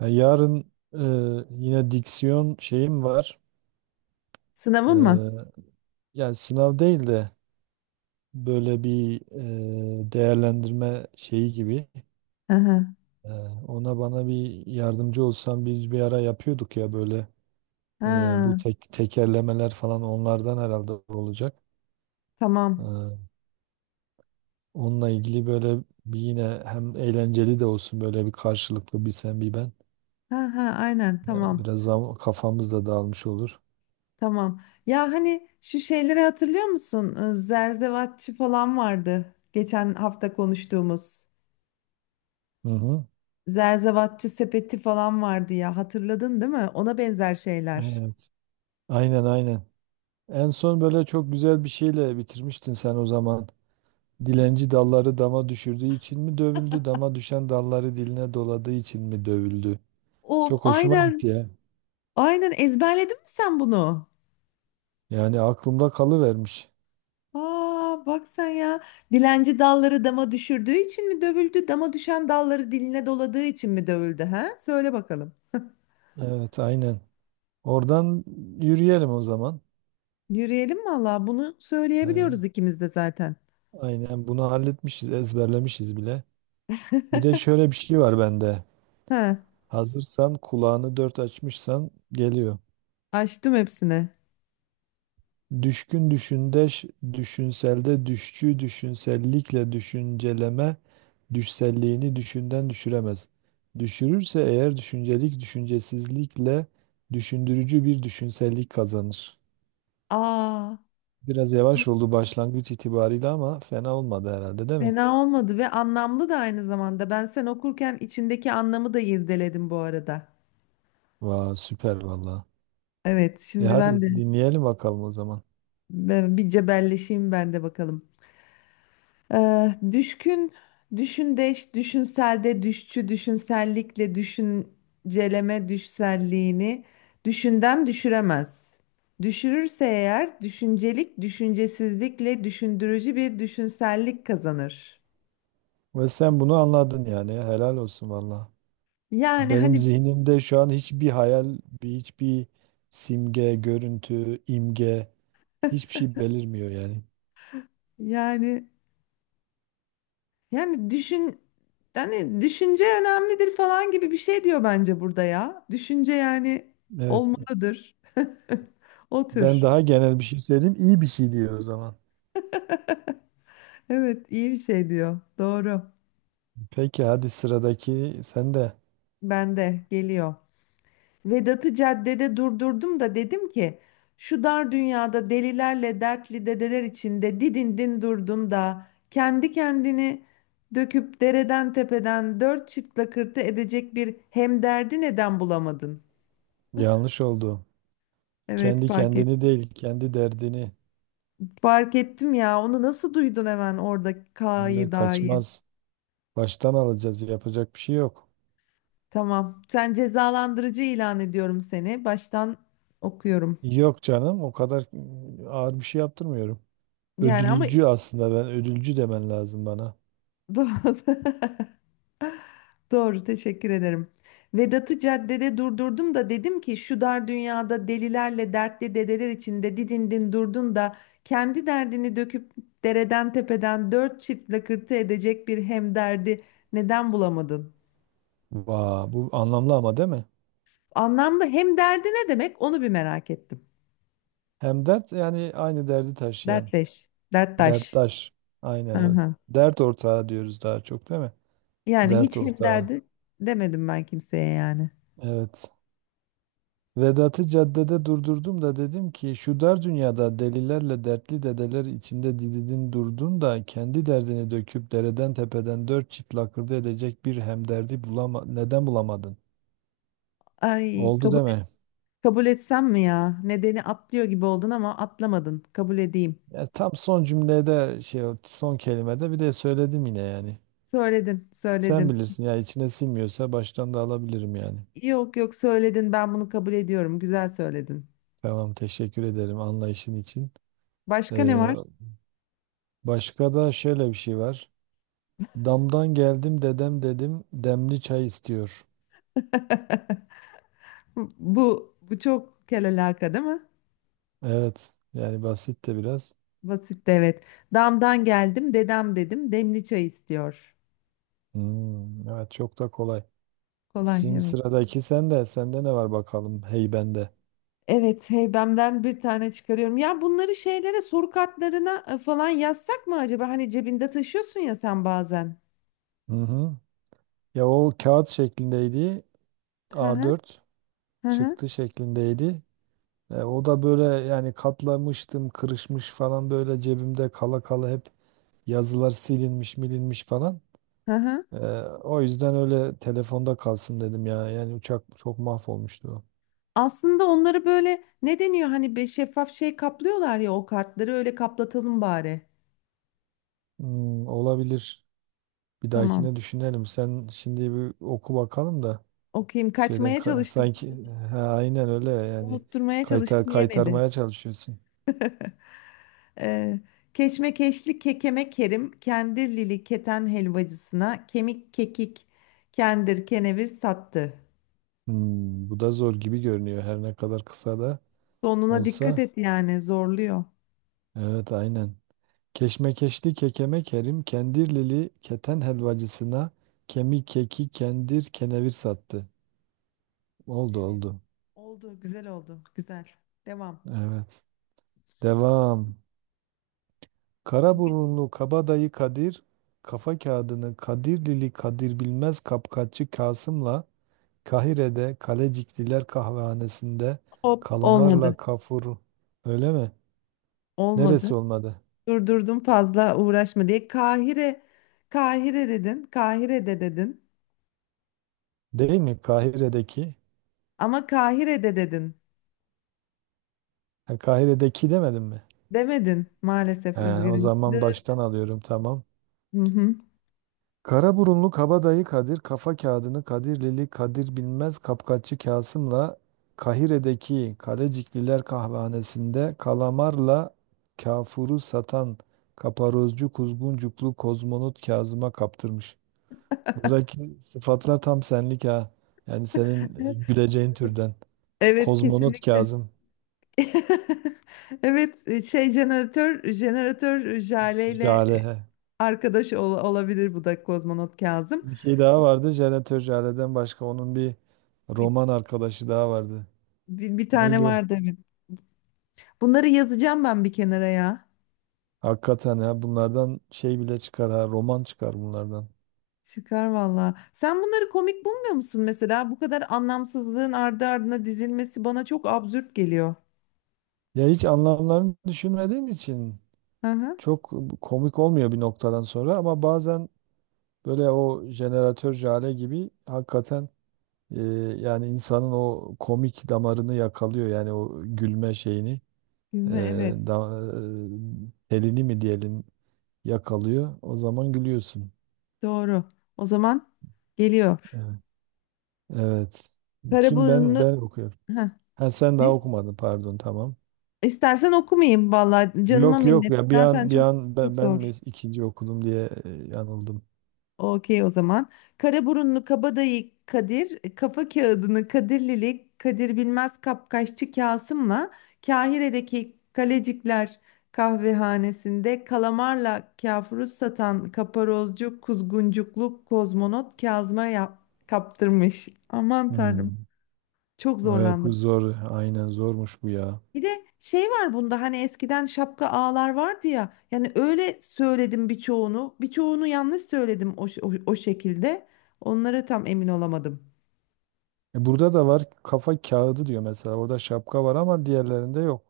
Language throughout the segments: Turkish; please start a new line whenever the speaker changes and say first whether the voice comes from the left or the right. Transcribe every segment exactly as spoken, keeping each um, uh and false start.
right: Ya yarın e, yine diksiyon şeyim var.
left: Sınavın mı?
right: E, Yani sınav değil de böyle bir e, değerlendirme şeyi gibi.
left: Hı hı.
right: E, Ona bana bir yardımcı olsan biz bir ara yapıyorduk ya böyle e, bu
left: Ha,
right: tek, tekerlemeler falan onlardan herhalde olacak.
left: tamam.
right: E, Onunla ilgili böyle bir yine hem eğlenceli de olsun böyle bir karşılıklı bir sen bir ben.
left: Ha ha aynen
right: E,
left: tamam.
right: biraz zam- kafamız da dağılmış olur.
left: Tamam. Ya hani şu şeyleri hatırlıyor musun? Ee, Zerzevatçı falan vardı. Geçen hafta konuştuğumuz.
right: Hı hı.
left: Zerzevatçı sepeti falan vardı ya. Hatırladın değil mi? Ona benzer şeyler.
right: Evet. Aynen aynen. En son böyle çok güzel bir şeyle bitirmiştin sen o zaman. Dilenci dalları dama düşürdüğü için mi dövüldü? Dama düşen dalları diline doladığı için mi dövüldü?
left: Of
right: Çok hoşuma gitti
left: aynen.
right: ya.
left: Aynen ezberledin mi sen bunu?
right: Yani aklımda kalıvermiş.
left: Aa bak sen ya. Dilenci dalları dama düşürdüğü için mi dövüldü? Dama düşen dalları diline doladığı için mi dövüldü? Ha? Söyle bakalım.
right: Evet, aynen. Oradan yürüyelim o zaman.
left: Yürüyelim valla bunu
right: Ee,
left: söyleyebiliyoruz ikimiz de zaten.
right: aynen bunu halletmişiz, ezberlemişiz bile. Bir de şöyle bir şey var bende.
left: Ha,
right: Hazırsan, kulağını dört açmışsan geliyor.
left: açtım hepsini.
right: Düşkün düşündeş, düşünselde düşçü, düşünsellikle düşünceleme, düşselliğini düşünden düşüremez. Düşürürse eğer düşüncelik düşüncesizlikle düşündürücü bir düşünsellik kazanır.
left: Aa,
right: Biraz yavaş oldu başlangıç itibariyle ama fena olmadı herhalde değil mi?
left: fena olmadı ve anlamlı da aynı zamanda. Ben sen okurken içindeki anlamı da irdeledim bu arada.
right: Vay süper valla.
left: Evet,
right: E
left: şimdi ben de
right: hadi dinleyelim bakalım o zaman.
left: ben bir cebelleşeyim ben de bakalım. Ee, düşkün, düşündeş, düşünselde, düşçü, düşünsellikle, düşünceleme, düşselliğini düşünden düşüremez. Düşürürse eğer düşüncelik, düşüncesizlikle düşündürücü bir düşünsellik kazanır.
right: Ve sen bunu anladın yani helal olsun valla.
left: Yani
right: Benim
left: hani
right: zihnimde şu an hiçbir hayal, bir- hiçbir simge, görüntü, imge hiçbir şey belirmiyor yani.
left: yani yani düşün hani düşünce önemlidir falan gibi bir şey diyor bence burada ya. Düşünce yani
right: Evet.
left: olmalıdır.
right: Ben
left: Otur.
right: daha genel bir şey söyleyeyim. İyi bir şey diyor o zaman.
left: Evet iyi bir şey diyor. Doğru.
right: Peki hadi sıradaki sen de
left: Bende geliyor. Vedat'ı caddede durdurdum da dedim ki şu dar dünyada delilerle dertli dedeler içinde didindin durdun da kendi kendini döküp dereden tepeden dört çift lakırtı edecek bir hemderdi neden bulamadın?
right: yanlış oldu.
left: Evet
right: Kendi
left: fark
right: kendini
left: ettim.
right: değil, kendi derdini.
left: Fark ettim ya onu nasıl duydun hemen orada
right: Öyle
left: K'yı da'yı.
right: kaçmaz. Baştan alacağız. Yapacak bir şey yok.
left: Tamam sen cezalandırıcı ilan ediyorum seni baştan okuyorum.
right: Yok canım, o kadar mm, ağır bir şey yaptırmıyorum.
left: Yani ama
right: Ödülcü aslında ben ödülcü demen lazım bana.
left: doğru. Doğru, teşekkür ederim. Vedat'ı caddede durdurdum da dedim ki şu dar dünyada delilerle dertli dedeler içinde didindin durdun da kendi derdini döküp dereden tepeden dört çift lakırtı edecek bir hemderdi neden bulamadın?
right: Vaa, bu anlamlı ama değil mi?
left: Anlamda hemderdi ne demek onu bir merak ettim.
right: Hem dert yani aynı derdi taşıyan.
left: Dertleş, derttaş.
right: Derttaş. Aynen
left: Hı
right: evet.
left: hı.
right: Dert ortağı diyoruz daha çok değil mi?
left: Yani
right: Dert
left: hiç
right: ortağı.
left: hemderdi demedim ben kimseye yani.
right: Evet. Vedat'ı caddede durdurdum da dedim ki şu dar dünyada delilerle dertli dedeler içinde dididin durdun da kendi derdini döküp dereden tepeden dört çift lakırdı edecek bir hemderdi bulama neden bulamadın?
left: Ay
right: Oldu
left: kabul et,
right: deme.
left: kabul etsem mi ya? Nedeni atlıyor gibi oldun ama atlamadın. Kabul edeyim.
right: Ya tam son cümlede şey o son kelimede bir de söyledim yine yani.
left: Söyledin,
right: Sen
left: söyledin.
right: bilirsin ya içine sinmiyorsa baştan da alabilirim yani.
left: Yok yok söyledin. Ben bunu kabul ediyorum. Güzel söyledin.
right: Tamam teşekkür ederim anlayışın için.
left: Başka ne
right: Ee,
left: var?
right: Başka da şöyle bir şey var. Damdan geldim dedem dedim demli çay istiyor.
left: Bu bu çok kelalaka değil mi?
right: Evet yani basit de biraz.
left: Basit de evet. Damdan geldim, dedem dedim. Demli çay istiyor.
right: Hmm, evet çok da kolay.
left: Kolay
right: Şimdi
left: evet.
right: sıradaki sende. Sende ne var bakalım hey bende.
left: Evet, heybemden bir tane çıkarıyorum. Ya bunları şeylere soru kartlarına e, falan yazsak mı acaba? Hani cebinde taşıyorsun ya sen bazen.
right: Hı hı. Ya o kağıt şeklindeydi.
left: Hı hı.
right: A dört
left: Hı hı.
right: çıktı şeklindeydi. E, o da böyle yani katlamıştım kırışmış falan böyle cebimde kala kala hep yazılar silinmiş milinmiş falan.
left: Hı hı.
right: Ee, O yüzden öyle telefonda kalsın dedim ya. Yani uçak çok mahvolmuştu. O.
left: Aslında onları böyle ne deniyor hani be şeffaf şey kaplıyorlar ya o kartları öyle kaplatalım bari.
right: Hmm, olabilir. Bir
left: Tamam.
right: dahakine düşünelim. Sen şimdi bir oku bakalım da
left: Okuyayım.
right: şeyden
left: Kaçmaya
right: ka-
left: çalıştım.
right: sanki ha, aynen öyle yani
left: Unutturmaya
right: kaytar
left: çalıştım. Yemedi.
right: kaytarmaya çalışıyorsun.
left: Ee, keşmekeşli kekeme kerim, kendirlili keten helvacısına kemik kekik kendir kenevir sattı.
right: Hmm, bu da zor gibi görünüyor her ne kadar kısa da
left: Sonuna dikkat
right: olsa.
left: et yani zorluyor.
right: Evet aynen. Keşmekeşli kekeme Kerim Kendirlili keten helvacısına kemik keki kendir kenevir sattı. Oldu
left: Evet
right: oldu.
left: oldu güzel oldu güzel. Devam.
right: Evet. Devam. Karaburunlu kabadayı Kadir, kafa kağıdını Kadirlili Kadir Bilmez Kapkaççı Kasım'la Kahire'de Kalecikliler Kahvehanesi'nde
left: Hop
right: kalamarla
left: olmadı.
right: kafur. Öyle mi?
left: Olmadı.
right: Neresi olmadı?
left: Durdurdum fazla uğraşma diye. Kahire, Kahire dedin, Kahire'de dedin.
right: Değil mi? Kahire'deki.
left: Ama Kahire'de dedin.
right: Ha, Kahire'deki demedim mi?
left: Demedin maalesef
right: He, o
left: üzgünüm.
right: zaman baştan alıyorum tamam.
left: Hı hı.
right: Karaburunlu Kabadayı Kadir kafa kağıdını Kadirlili Kadir Bilmez Kapkaççı Kasım'la Kahire'deki Kalecikliler kahvehanesinde kalamarla kafuru satan kaparozcu kuzguncuklu kozmonot Kazım'a kaptırmış. Buradaki sıfatlar tam senlik ha. Yani senin e, güleceğin türden.
left: Evet
right: Kozmonot
left: kesinlikle.
right: Kazım.
left: Evet e, şey jeneratör jeneratör jaleyle e,
right: Jale. He.
left: arkadaş ol- olabilir bu da kozmonot Kazım.
right: Bir şey daha vardı. Jeneratör Jale'den başka onun bir
left: Bir,
right: roman arkadaşı daha vardı.
left: bir, bir tane
right: Neydi o?
left: vardı evet. Bunları yazacağım ben bir kenara ya.
right: Hakikaten ya bunlardan şey bile çıkar ha roman çıkar bunlardan.
left: Çıkar valla. Sen bunları komik bulmuyor musun mesela? Bu kadar anlamsızlığın ardı ardına dizilmesi bana çok absürt geliyor.
right: Ya hiç anlamlarını düşünmediğim için
left: Hı hı.
right: çok komik olmuyor bir noktadan sonra ama bazen böyle o jeneratör Jale gibi hakikaten e, yani insanın o komik damarını yakalıyor yani o gülme şeyini e,
left: Gülme evet.
right: da, e, telini mi diyelim yakalıyor o zaman gülüyorsun.
left: Doğru. O zaman geliyor.
right: Evet. Evet. Kim ben
left: Karaburunlu
right: ben okuyorum.
left: heh.
right: Ha sen daha
left: Ne?
right: okumadın pardon tamam.
left: İstersen okumayayım valla.
right: Yok
left: Canıma
right: yok
left: minnet.
right: ya bir
left: Zaten
right: an bir
left: çok
right: an ben,
left: çok
right: ben
left: zor.
right: mes- ikinci okudum diye e, yanıldım.
left: Okey o zaman. Karaburunlu Kabadayı Kadir, Kafa Kağıdını Kadirlili Kadir Bilmez Kapkaççı Kasım'la Kahire'deki Kalecikler kahvehanesinde kalamarla kafuruz satan kaparozcu kuzguncuklu kozmonot Kazım'a yap- kaptırmış. Aman tanrım
right: Hmm.
left: çok
right: Evet bu
left: zorlandım.
right: zor. Aynen zormuş bu ya.
left: Bir de şey var bunda hani eskiden şapka ağlar vardı ya. Yani öyle söyledim birçoğunu. Birçoğunu yanlış söyledim o, ş- o, o şekilde. Onlara tam emin olamadım.
right: E, burada da var kafa kağıdı diyor mesela. Orada şapka var ama diğerlerinde yok.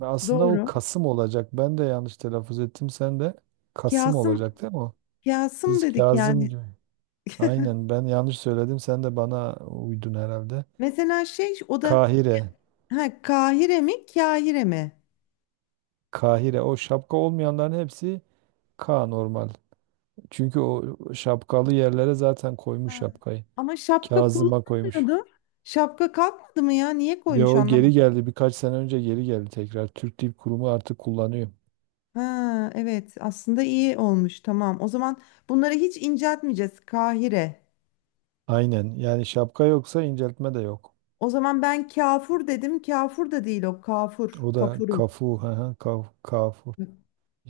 right: Ve Aslında o
left: Doğru.
right: Kasım olacak. Ben de yanlış telaffuz ettim. Sen de Kasım
left: Kasım
right: olacak değil mi o?
left: Kasım
right: Biz
left: dedik
right: Kazım
left: yani.
right: gibi. Aynen ben yanlış söyledim. Sen de bana uydun herhalde.
left: Mesela şey o da
right: Kahire.
left: ha, Kahire mi Kahire mi?
right: Kahire. O şapka olmayanların hepsi K normal. Çünkü o şapkalı yerlere zaten koymuş
left: Ha.
right: şapkayı.
left: Ama şapka
right: Kazıma koymuş.
left: kullanmıyordu. Şapka kalkmadı mı ya? Niye
right: Ya
left: koymuş
right: o geri
left: anlamadım.
right: geldi birkaç sene önce geri geldi tekrar. Türk Dil Kurumu artık kullanıyor.
left: Ha, evet aslında iyi olmuş tamam. O zaman bunları hiç inceltmeyeceğiz. Kahire.
right: Aynen yani şapka yoksa inceltme de yok.
left: O zaman ben kafur dedim. Kafur da değil o. Kafur.
right: O da
left: Kafuru.
right: kafu, hı hı, kaf, kafu.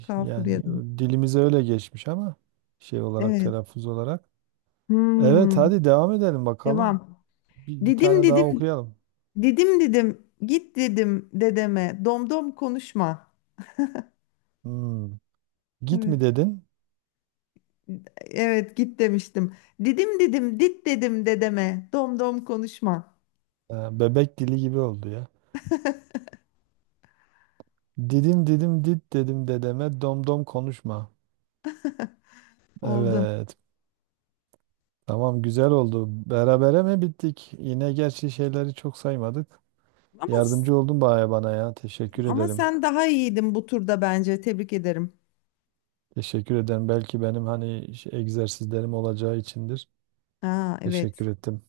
left: Kafur
right: Yani
left: dedim.
right: dilimize öyle geçmiş ama şey olarak
left: Evet.
right: telaffuz olarak. Evet
left: Hmm.
right: hadi devam edelim bakalım.
left: Devam.
right: Bir, bir
left: Didim
right: tane daha
left: didim.
right: okuyalım.
left: Didim didim. Git dedim dedeme. Domdom konuşma.
right: Hmm. Git mi
left: Evet.
right: dedin?
left: Evet git demiştim. Didim didim dit dedim dedeme. Domdom konuşma.
right: Ha, Bebek dili gibi oldu ya. Didim didim dit dedim dedeme dom dom konuşma.
left: Oldu.
right: Evet. Tamam güzel oldu. Berabere mi bittik? Yine gerçi şeyleri çok saymadık.
left: Ama
right: Yardımcı oldun baya bana ya. Teşekkür
left: ama
right: ederim.
left: sen daha iyiydin bu turda bence. Tebrik ederim.
right: Teşekkür ederim. Belki benim hani şey- egzersizlerim olacağı içindir.
left: Aa evet.
right: Teşekkür ettim.